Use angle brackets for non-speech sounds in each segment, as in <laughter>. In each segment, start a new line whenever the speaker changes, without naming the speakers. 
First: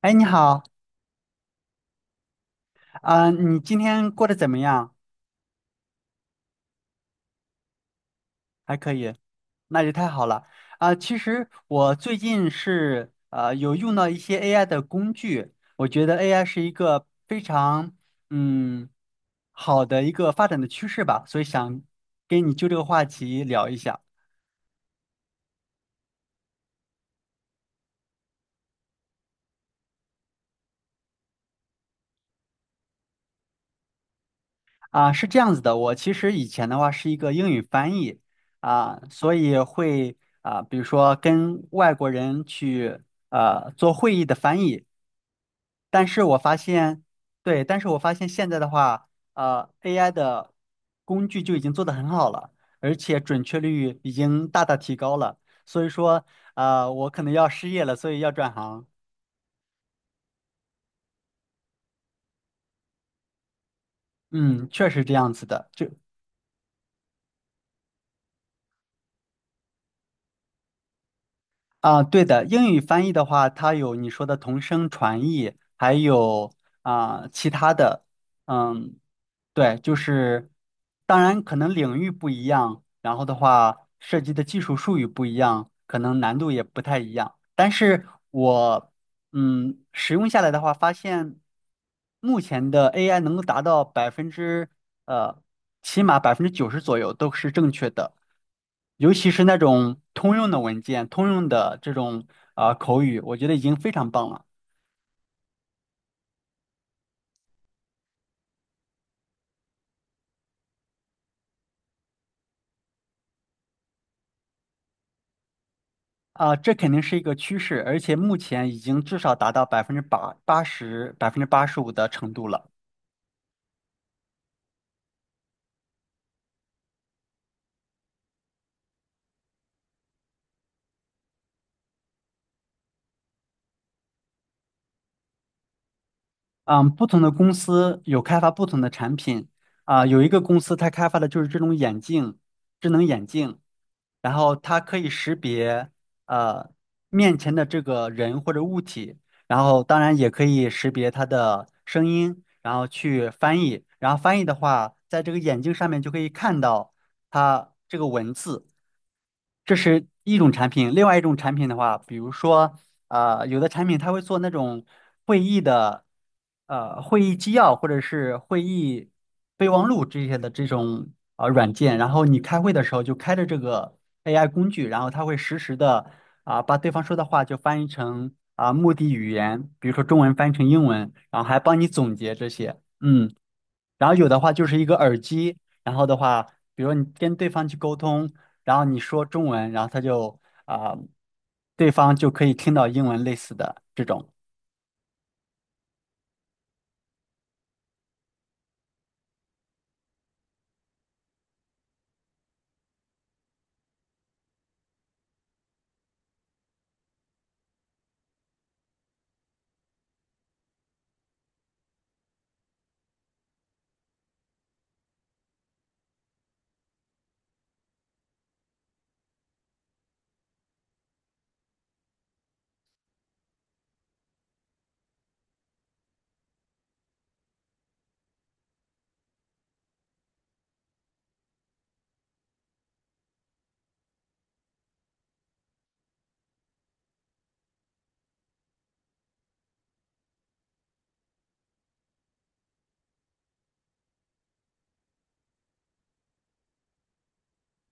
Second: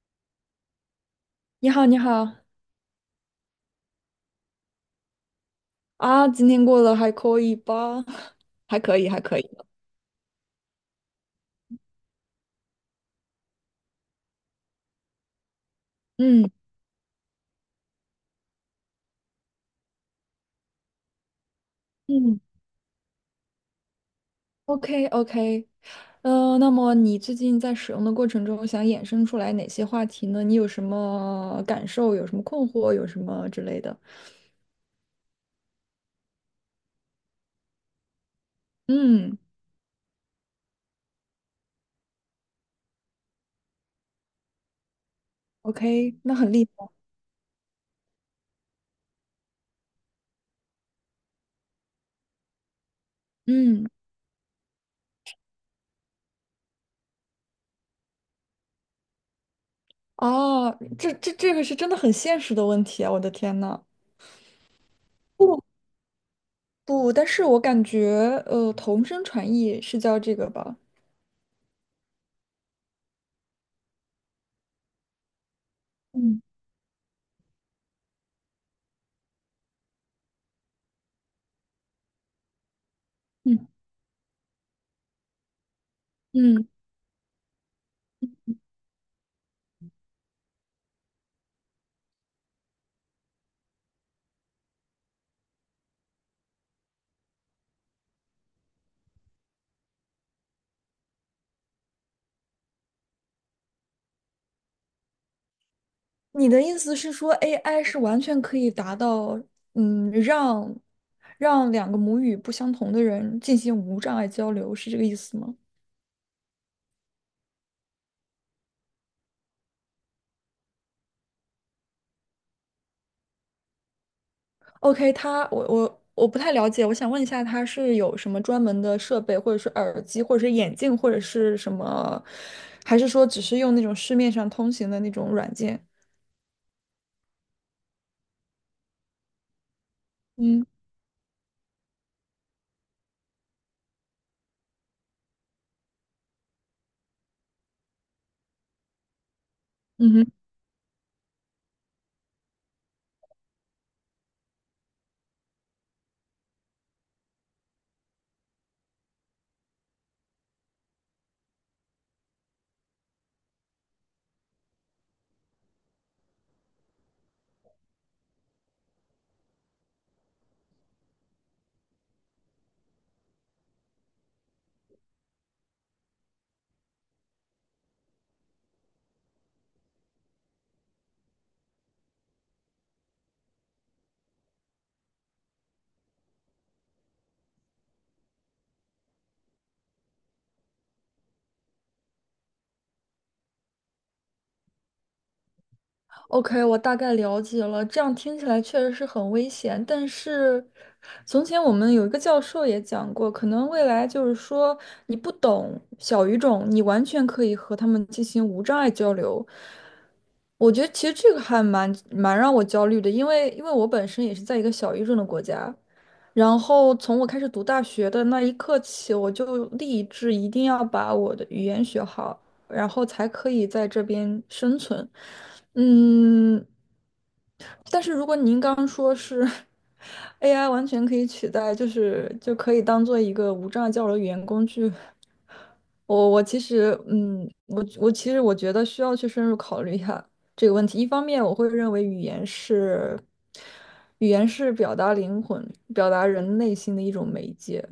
哎，你好。
你好，你好。
你今天过得怎么样？
啊，今天过得还可以吧？<laughs>
还
还
可
可以，
以，
还可以。
那就太好了。其实我最近是有用到一些 AI 的工具，我觉得 AI
嗯
是一个非常嗯好的一个发展的趋势吧，所以想
嗯
跟你就这个话题聊一下。
，OK OK，那么你最近在使用的过程中，想衍生出来哪些话题呢？你有什么感受？有什么困惑？有什么之类的？
是这样子的，我其实以前的话是一个英语翻译。所
嗯
以会，比如说跟外国人去做会议的翻译。但
，OK，
是
那
我
很
发
厉害。
现，对，但是我发现现在的话，AI 的工具就已经做得很好了，而且准确
嗯，
率已经大大提高了。所以说，我可能要失业了，所以要转行。
哦，这个是真的很现实的问题啊！我的天呐。
嗯，确实这样子
不
的。
不，但是我感觉，同声传译是叫这个吧？
对的，英语翻译的话，它有你说的同声传译，还
嗯
有其他的。嗯，对，就是当然可能领域不一样，然后的
嗯
话涉及的技术术语不一样，可能难度也
嗯。
不太一样。但是我使用下来的话，发现目前的 AI 能够达到百分之呃起码90%左右都是正确的，尤其是那种通用的文件、通用的这种口语，我觉得已经非常棒了。
你的意思是说，AI 是完全可以达到，嗯，让两个母语不相同的人进行无障碍交流，是这个意思吗
这肯定是一个趋势，而且目前已经至少达到百分之八十、85%的程度了。
？OK，它，我不太了解，我想问一下，它是有什么专门的设备，或者是耳机，或者是眼镜，或者是什么，还是说只是用那种市面上通行的那种软件？
嗯，不同的公司有开发不同的产品。啊，有一个公
嗯
司它开发的就是这种眼镜，智能眼镜，然后它可以识别呃面前的这个人或者物体，然后当
嗯
然也
哼。
可以识别它的声音，然后去翻译，然后翻译的话，在这个眼镜上面就可以看到它这个文字。这是一种产品。另外一种产品的话，比如说，有的产品它会做那种会议的，会议纪要或者是会议备忘录这些的这种软件，然后你开会的时候就开着这个 AI 工具，然后它会实时的把对方说的话就翻译成目的语言，比如说中文翻译成英文，然后还帮你总结这些。嗯。然后有的话就是一个耳机，然后的话，比如你跟对方去沟通，然后你说中文，然后他就啊、对方就可以听到英文类似的这种。
OK，我大概了解了。这样听起来确实是很危险，但是从前我们有一个教授也讲过，可能未来就是说你不懂小语种，你完全可以和他们进行无障碍交流。我觉得其实这个还蛮让我焦虑的，因为我本身也是在一个小语种的国家，然后从我开始读大学的那一刻起，我就立志一定要把我的语言学好，然后才可以在这边生存。嗯，但是如果您刚刚说是 <laughs> AI 完全可以取代，就是就可以当做一个无障碍交流语言工具，我其实，嗯，我其实我觉得需要去深入考虑一下这个问题。一方面，我会认为语言是表达灵魂、表达人内心的一种媒介。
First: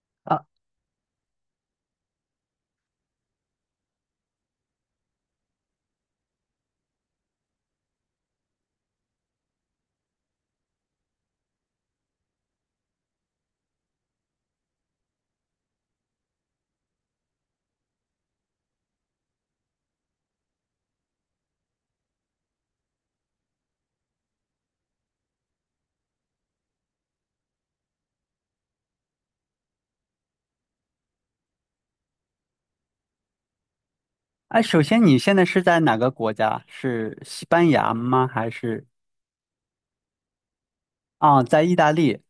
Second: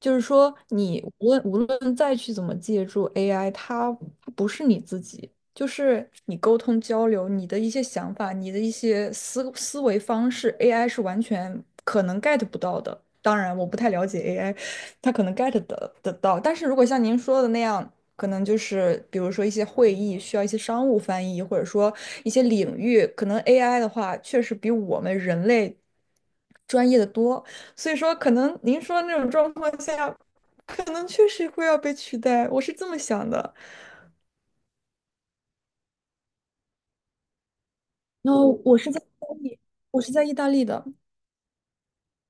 就是
啊。
说，你无论再去怎么借助 AI，它不是你自己，就是你沟通交流，你的一些想法，你的一些思维方式，AI 是完全可能 get 不到的。当然，我不太了解 AI，它可能 get 得到，但是如果像您说的那样，可能就是比如说一些会议需要一些商务翻译，或者说一些领域，可能 AI 的话，确实比我们人类专业的多。所以说，可能您说的那种状况下，可能确实会要被取代，我是这么想的。
哎，首先你现在是在哪个国家？是西班牙吗？
然
还
后我
是？
是在意大利，我是在意大利的。
啊，在意大利。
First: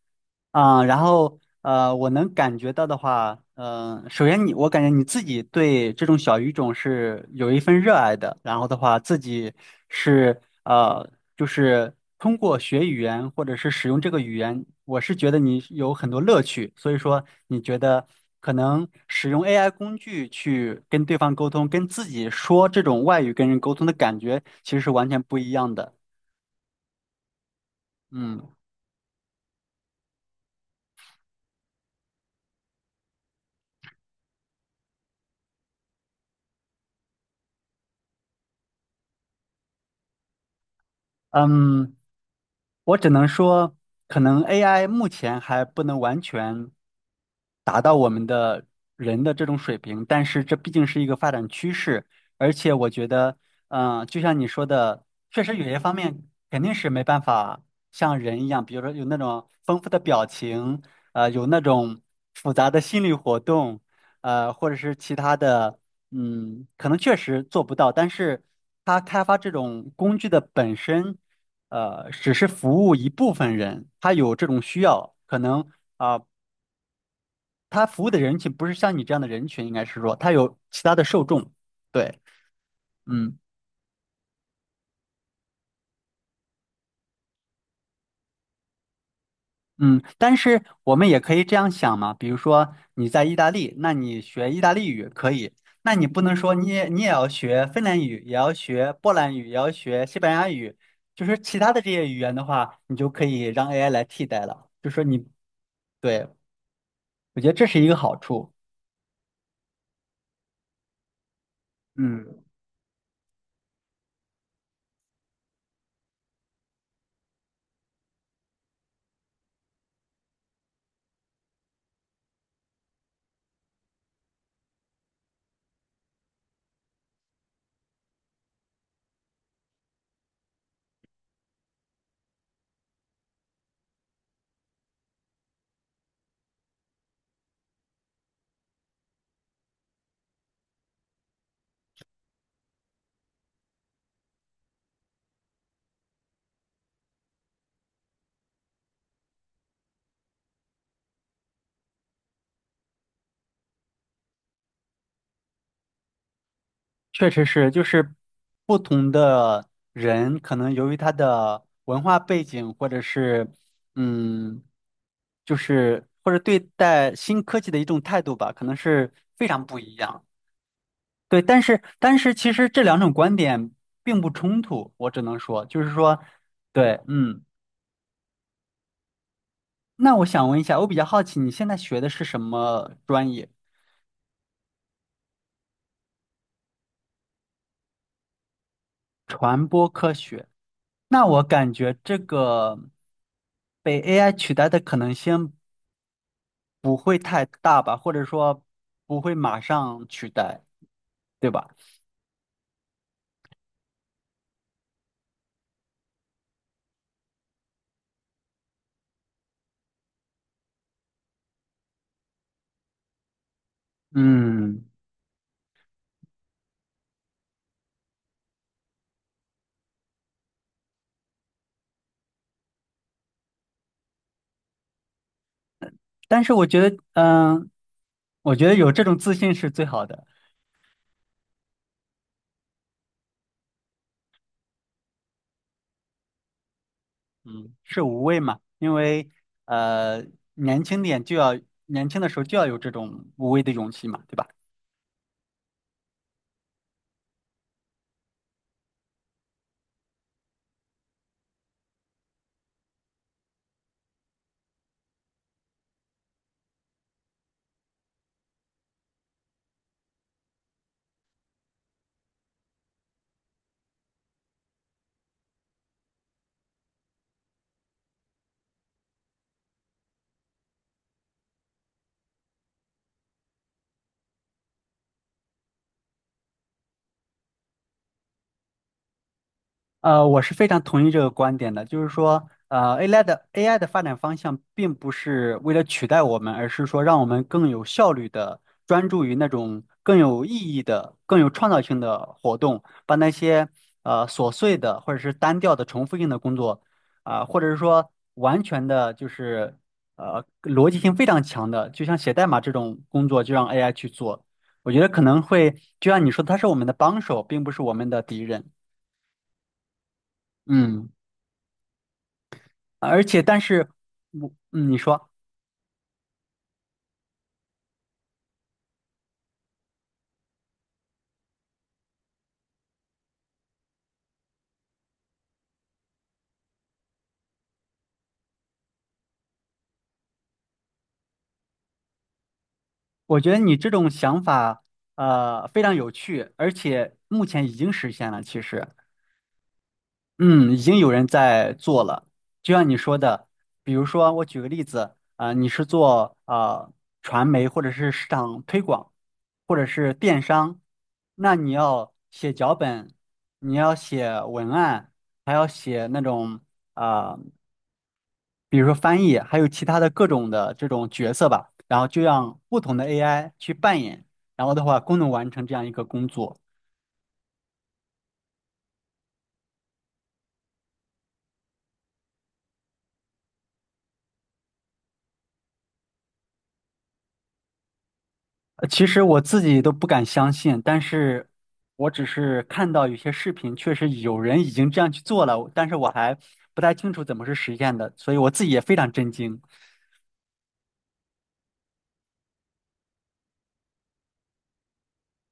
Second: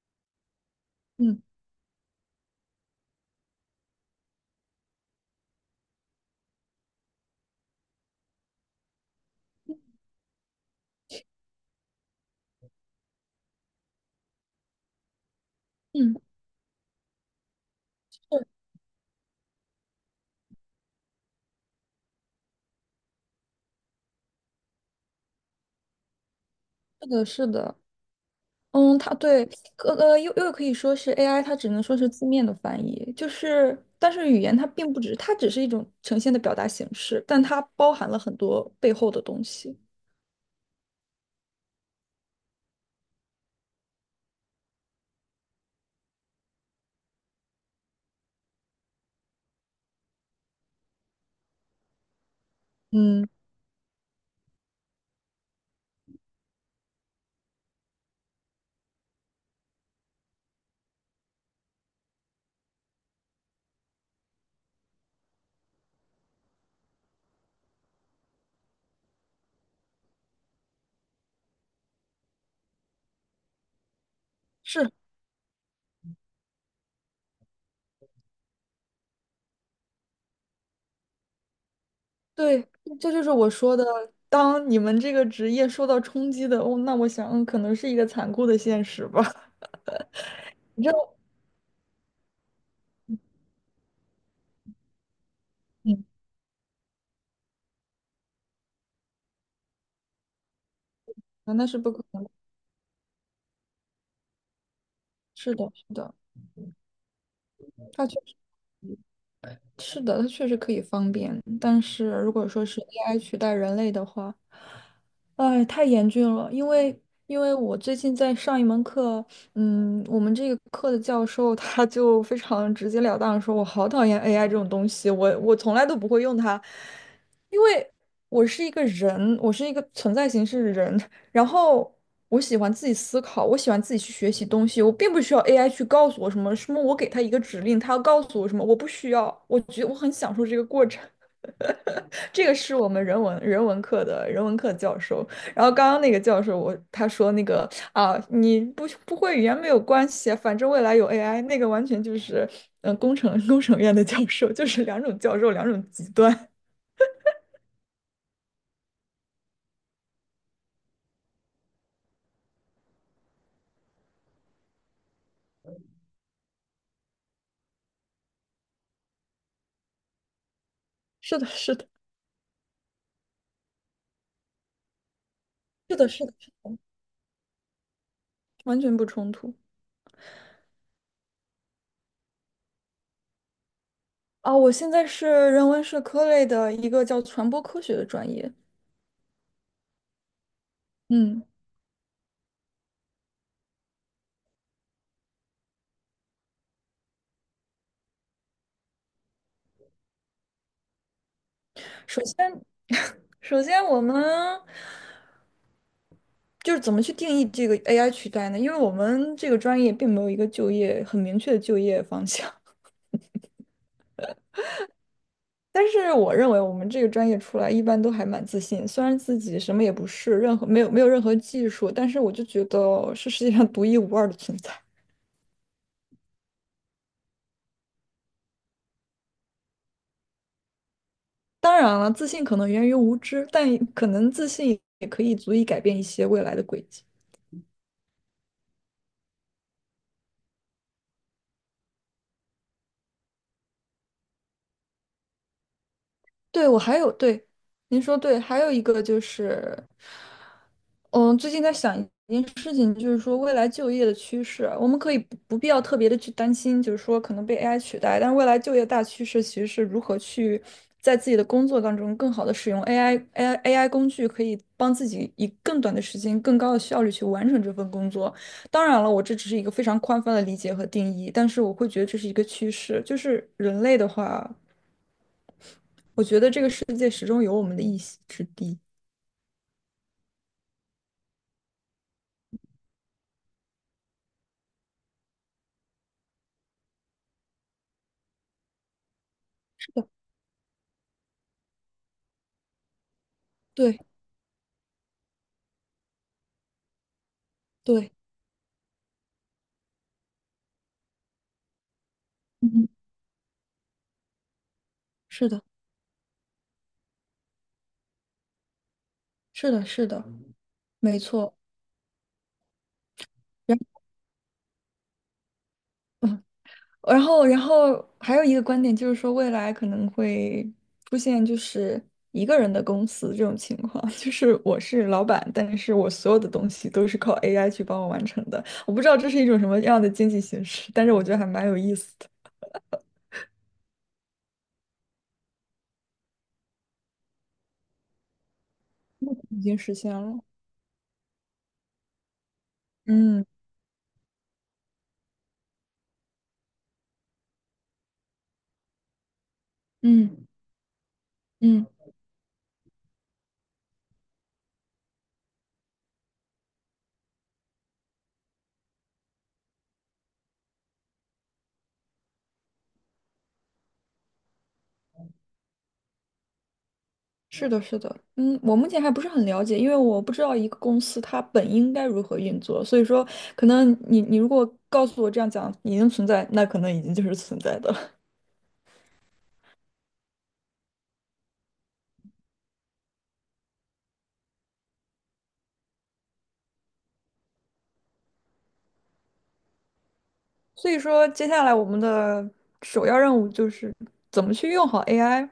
啊，然后
嗯
我能感觉到的话，首先你，我感觉你自己对这种小语种是有一份热爱的，然后的话，自己是呃，就是通过学语言或者是使用这个语言，我是觉得你有很
嗯，
多乐趣，所以说你觉得可
是
能使用 AI 工具去跟对方沟通，跟自己说这种外语跟人沟通的感觉，其实是完全不一样的。
是的，是的。
嗯。
嗯，它对，又可以说是 AI，它只能说是字面的翻译，就是但是语言它并不只，它只是一种呈现的表达形式，但它包含了很多背后的东西。
嗯，我只能说，可能 AI 目前还不能完全，人的这种水平，但是这毕竟是一个发展趋势，而且我觉
嗯。
得，就像你说的，确实有些方面肯定是没办法像人一样，比如说有那种丰富的表情，有那种复杂的心理活动，或者是其他的，可能确实做不到，但是他开发这种工具的本身。只是服务一部分人，他有这种需
是。
要，可能啊、他服务的人群不是像你这样的人群，应该是说他有其他的受众。对。
对，这就是
嗯
我说的，当你们这个职业受到冲击的，哦，那我想嗯可能是一个残酷的现实吧。<laughs>
嗯，但是
你知
我
道，
们也可以这样想嘛，比如说你在意大利，那你学意大利语可以，那
嗯，
你不能说你也要学芬兰语，也要学波兰语，也要学西班牙语，就是
啊
其
那
他
是
的这
不可
些语
能的。
言的话，你就可以让 AI 来替代了。就说你，
是的，是的。
对，我觉得这是一个
他
好
确
处。
是的，它确实可以方便，但是如
嗯。
果说是 AI 取代人类的话，哎，太严峻了。因为我最近在上一门课，嗯，我们这个课的教授他就非常直截了当地说，我好讨厌 AI 这种东西，我从来都不会用它，因为我是一个人，我是一个存在形式的人，然后我喜欢自己思考，我喜欢自己去学习东西，我并不需要 AI 去告诉我什么什么，我给他一个指令，他要告诉我什么，我不需要，我觉得我很享受这个过程。<laughs> 这个是我们人文课的人文课教授，然后刚刚那个教授我他说那个啊，你不会语言没有关系，反正未来有 AI，那个完全就是工程院的教授，就是两种教授两种极端。
确实是，就是不同的人，可能由于他的文化背景，或者是嗯，就是或者对待新科技的一种态度吧，可能是非常不一样。
<laughs> 是
对，
的，
但
是
是
的，
但是其实这两种观点并不冲突，我只能说，就是
是的，
说，
是的，
对，嗯，
完全不冲突。
那我想问一下，我比较好奇你现在学的是什么专业？
啊，我现在是人文社科类的一个叫传播科学的专业。
传播科学。那我
嗯，
感觉这个被 AI 取代的可能性，不会太大吧，或者说不会马上取代，对吧？
首先，<laughs> 首先我们就是怎么去定义这个 AI 取代呢？因为我们这个专业并没有一个就业很明确的就业方向。
嗯，
<laughs> 但是我认为我们这个专业出来一般都还蛮自信，虽然自己什么也不是，任何没有没有任何技术，但是我就觉得是世界上独一无二的存在。
但是我觉得有这种自信是最好的。
当然了，自信可能源于无知，但可能自信也可以足以改变一些未来的轨迹。
嗯，是无畏嘛，因为呃，年轻点就要年轻的时候就要有这种无畏的勇气嘛，对吧？
对，我还有，对，您说对，还有一个就是，嗯，最近在想一件事情，就是说未来就业的趋势啊，我们可以不必要特别的去担心，就是说可能被 AI 取代，但是未来就业大趋势其实是如何去在自己的工作当中更好的使用 AI AI AI 工具，可以帮自己以更短的时间、更高的效率去完成这份工作。当然了，我这只是一个非常宽泛的理解和定义，但是我会觉得这是一个趋势，就是人类的话。我觉得这个世界始终有我们的一席之地。
我是非常同意这个观点的，就是说，AI 的发展方向并不是为了取代我们，而是说让我们更有效率的专注于那种
是的，
更有意义的、更有创造性的活动，把那些
对
琐碎的或者是单调的重复性的工作，或者是说
对，
完全的就是逻辑性非常强的，就像写代码这
嗯，
种工作，就让 AI 去做。我觉得可能
是的，
会，就像你说的，它是我们的帮手，并不是我们的敌人。
是的，是的，
嗯。
没错。
而且，但
然
是我，你说，
然后还有一个观点就是说，未来可能会出现就是一个人的公司这种情况，<laughs> 就是我是老板，但是我所有的东西都是靠 AI 去帮我完成的。我不知道这是一种什么样的经济形式，但是我觉得还蛮有意思的，
我觉得你这种想法，非常有趣，而且目前已经实现了。其实，
已经实现了。
嗯，已经有人在做了。就像你说
嗯
的，比如说，我举个例子，你是做传媒或者是市场推广，或者是电
嗯
商，那你
嗯。
要写脚本，你要写文案，还要写那种。啊、呃比如说翻译，还有其他的各种的这种角色吧，然后就让不同的 AI 去扮演，然后的话共同完成这样一个工作。
是的，是的，嗯，我目前还不是很了解，因为我不知道一个公司它本应该如何运作，所以说可能你如果告诉我这样讲已经存在，那可能已经就是存在的了。
其实我自己都不敢相信，但是我只是看到有些视频，确实有人已经这样去做了，但是我还不太清楚怎么是实现的，所以我自己也非常震惊。
<laughs> 所以说，接下来我们的首要任务就是怎么去用好 AI。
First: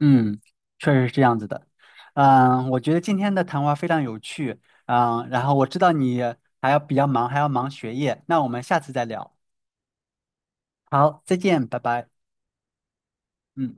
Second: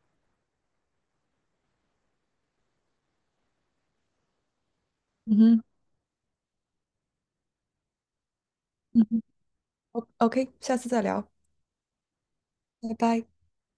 嗯，确实是这样子的。嗯，我觉得今天的谈话非常有趣。嗯，
嗯
然后
哼，
我知道你还要比较忙，还要忙学业，那我们下次再
嗯哼
聊。
，OK，下次再
好，
聊，
再见，拜拜。
拜拜。
嗯。